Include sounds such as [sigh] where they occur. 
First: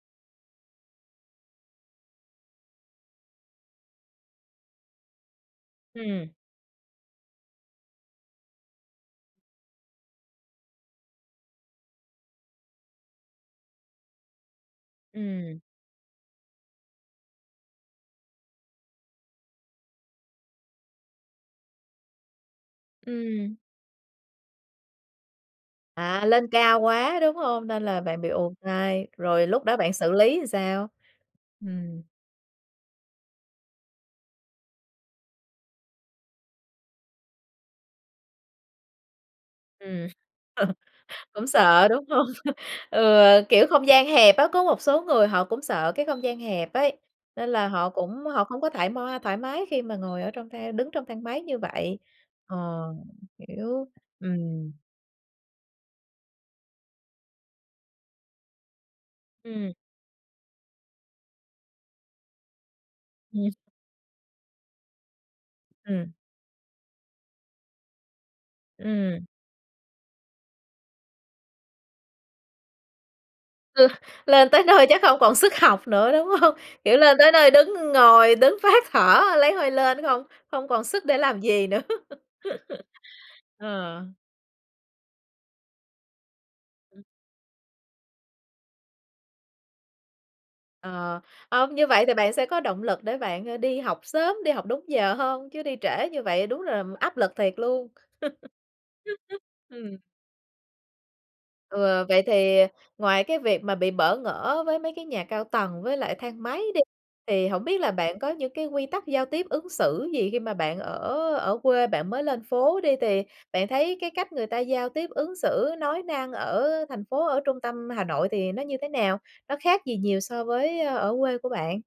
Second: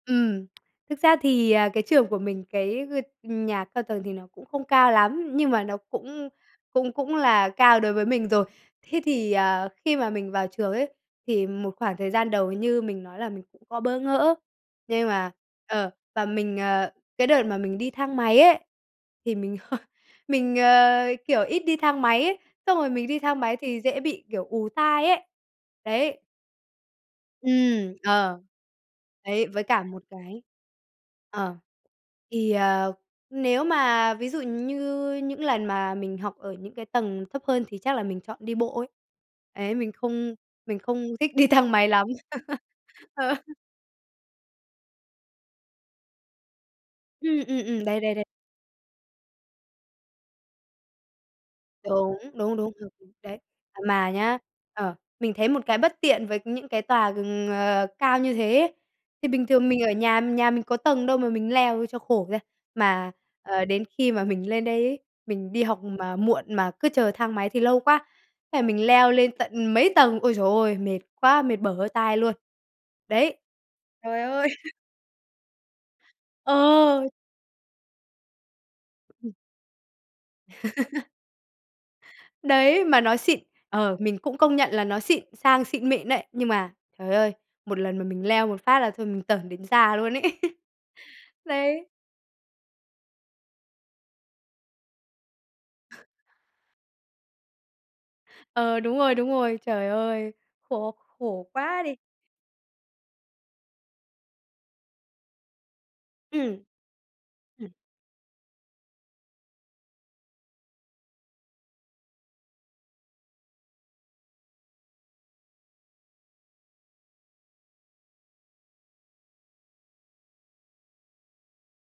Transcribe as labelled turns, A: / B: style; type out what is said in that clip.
A: Ừm. Thực ra thì, à, cái trường của mình, cái g nhà cao tầng thì nó cũng không cao lắm, nhưng mà nó cũng
B: Ừm.
A: cũng cũng là cao đối với mình rồi. Thế thì, à, khi mà mình vào trường ấy thì một khoảng thời gian đầu như mình nói là mình cũng có bỡ ngỡ, nhưng mà,
B: Ừm.
A: ờ, và mình à, cái đợt mà mình đi thang máy ấy thì mình [chuckles] mình, ờ, kiểu, ít đi thang máy ấy, xong rồi mình đi thang
B: Ừm.
A: máy thì dễ bị, kiểu, ù tai ấy. Đấy.
B: À, lên cao quá, đúng hông? Nên
A: Ừm,
B: là bạn bị
A: ờ.
B: ù tai, rồi
A: Đấy,
B: lúc
A: với
B: đó
A: cả
B: bạn
A: một
B: xử lý
A: cái
B: làm sao?
A: ờ,
B: Ừm.
A: thì, ờ, nếu mà ví dụ như những lần mà mình học ở những cái tầng thấp hơn thì chắc là mình chọn đi bộ ấy. Ấy, mình
B: Ừm.
A: không
B: [laughs]
A: mình không thích
B: Cũng
A: đi thang máy
B: sợ, đúng
A: lắm.
B: hông?
A: [laughs] Ờ.
B: Ừ, kiểu, không gian hẹp á, có một số người họ cũng sợ cái không gian hẹp ấy,
A: Ừm,
B: nên
A: ừm,
B: là
A: ừm,
B: họ
A: đấy, đấy, đấy.
B: cũng họ không có thoải ma thoải mái khi mà ngồi ở trong thang đứng trong thang máy như vậy.
A: Đúng, đúng,
B: Ờ,
A: đúng, ừm, ừm, đấy. À,
B: hiểu,
A: mà nhá,
B: ừm.
A: ờ, mình thấy một cái bất tiện với những cái tòa g ờ, cao như thế ấy. Thì bình thường
B: Ừm.
A: mình ở nhà, nhà mình có tầng đâu mà mình leo cho khổ ra, mà,
B: Ừm.
A: ờ, đến khi mà mình lên đấy ấy, mình đi học
B: Ừm.
A: mà muộn mà cứ chờ thang máy thì lâu quá, thế là mình leo
B: Ừm.
A: lên tận mấy tầng, ôi giời ôi, mệt quá, mệt bở hơi tai luôn. Đấy,
B: Ừ,
A: trời ơi.
B: lên tới
A: [laughs]
B: nơi chắc không còn sức học nữa, đúng hông? Kiểu,
A: Ờ.
B: lên tới nơi đứng ng ngồi, đứng phá thở
A: Ừ.
B: lấy hơi lên nó không không còn sức
A: [laughs]
B: để làm gì nữa.
A: Đấy, mà nó xịn,
B: [laughs]
A: ờ,
B: Ờ.
A: mình cũng công nhận là nó xịn, sang xịn mịn đấy. Nhưng mà
B: Ừm.
A: trời ơi, một lần mà mình leo một phát là thôi mình tởn đến già luôn ấy. [laughs]
B: Ờ, ờ, như
A: Đấy.
B: vậy thì bạn sẽ có động lực để bạn, ờ, đi học sớm, đi học đúng giờ hơn chứ đi trễ như vậy đúng là áp lực thiệt luôn.
A: Ờ, đúng rồi, đúng
B: [laughs]
A: rồi, trời
B: Ừm.
A: ơi, khổ khổ quá đi.
B: Ừ, vậy thì ngoài cái việc mà bị bỡ ngỡ với mấy cái nhà cao tầng với lại thang máy
A: Ừm.
B: đi, thì hổng
A: Ừm.
B: biết là bạn có những cái quy tắc giao tiếp ứng xử gì khi mà bạn ở ở quê bạn mới lên phố đi, thì bạn thấy cái cách người ta giao tiếp, ứng xử, nói năng ở thành phố, ở trung tâm Hà Nội thì nó như thế nào? Nó khác gì nhiều so với ở quê của bạn?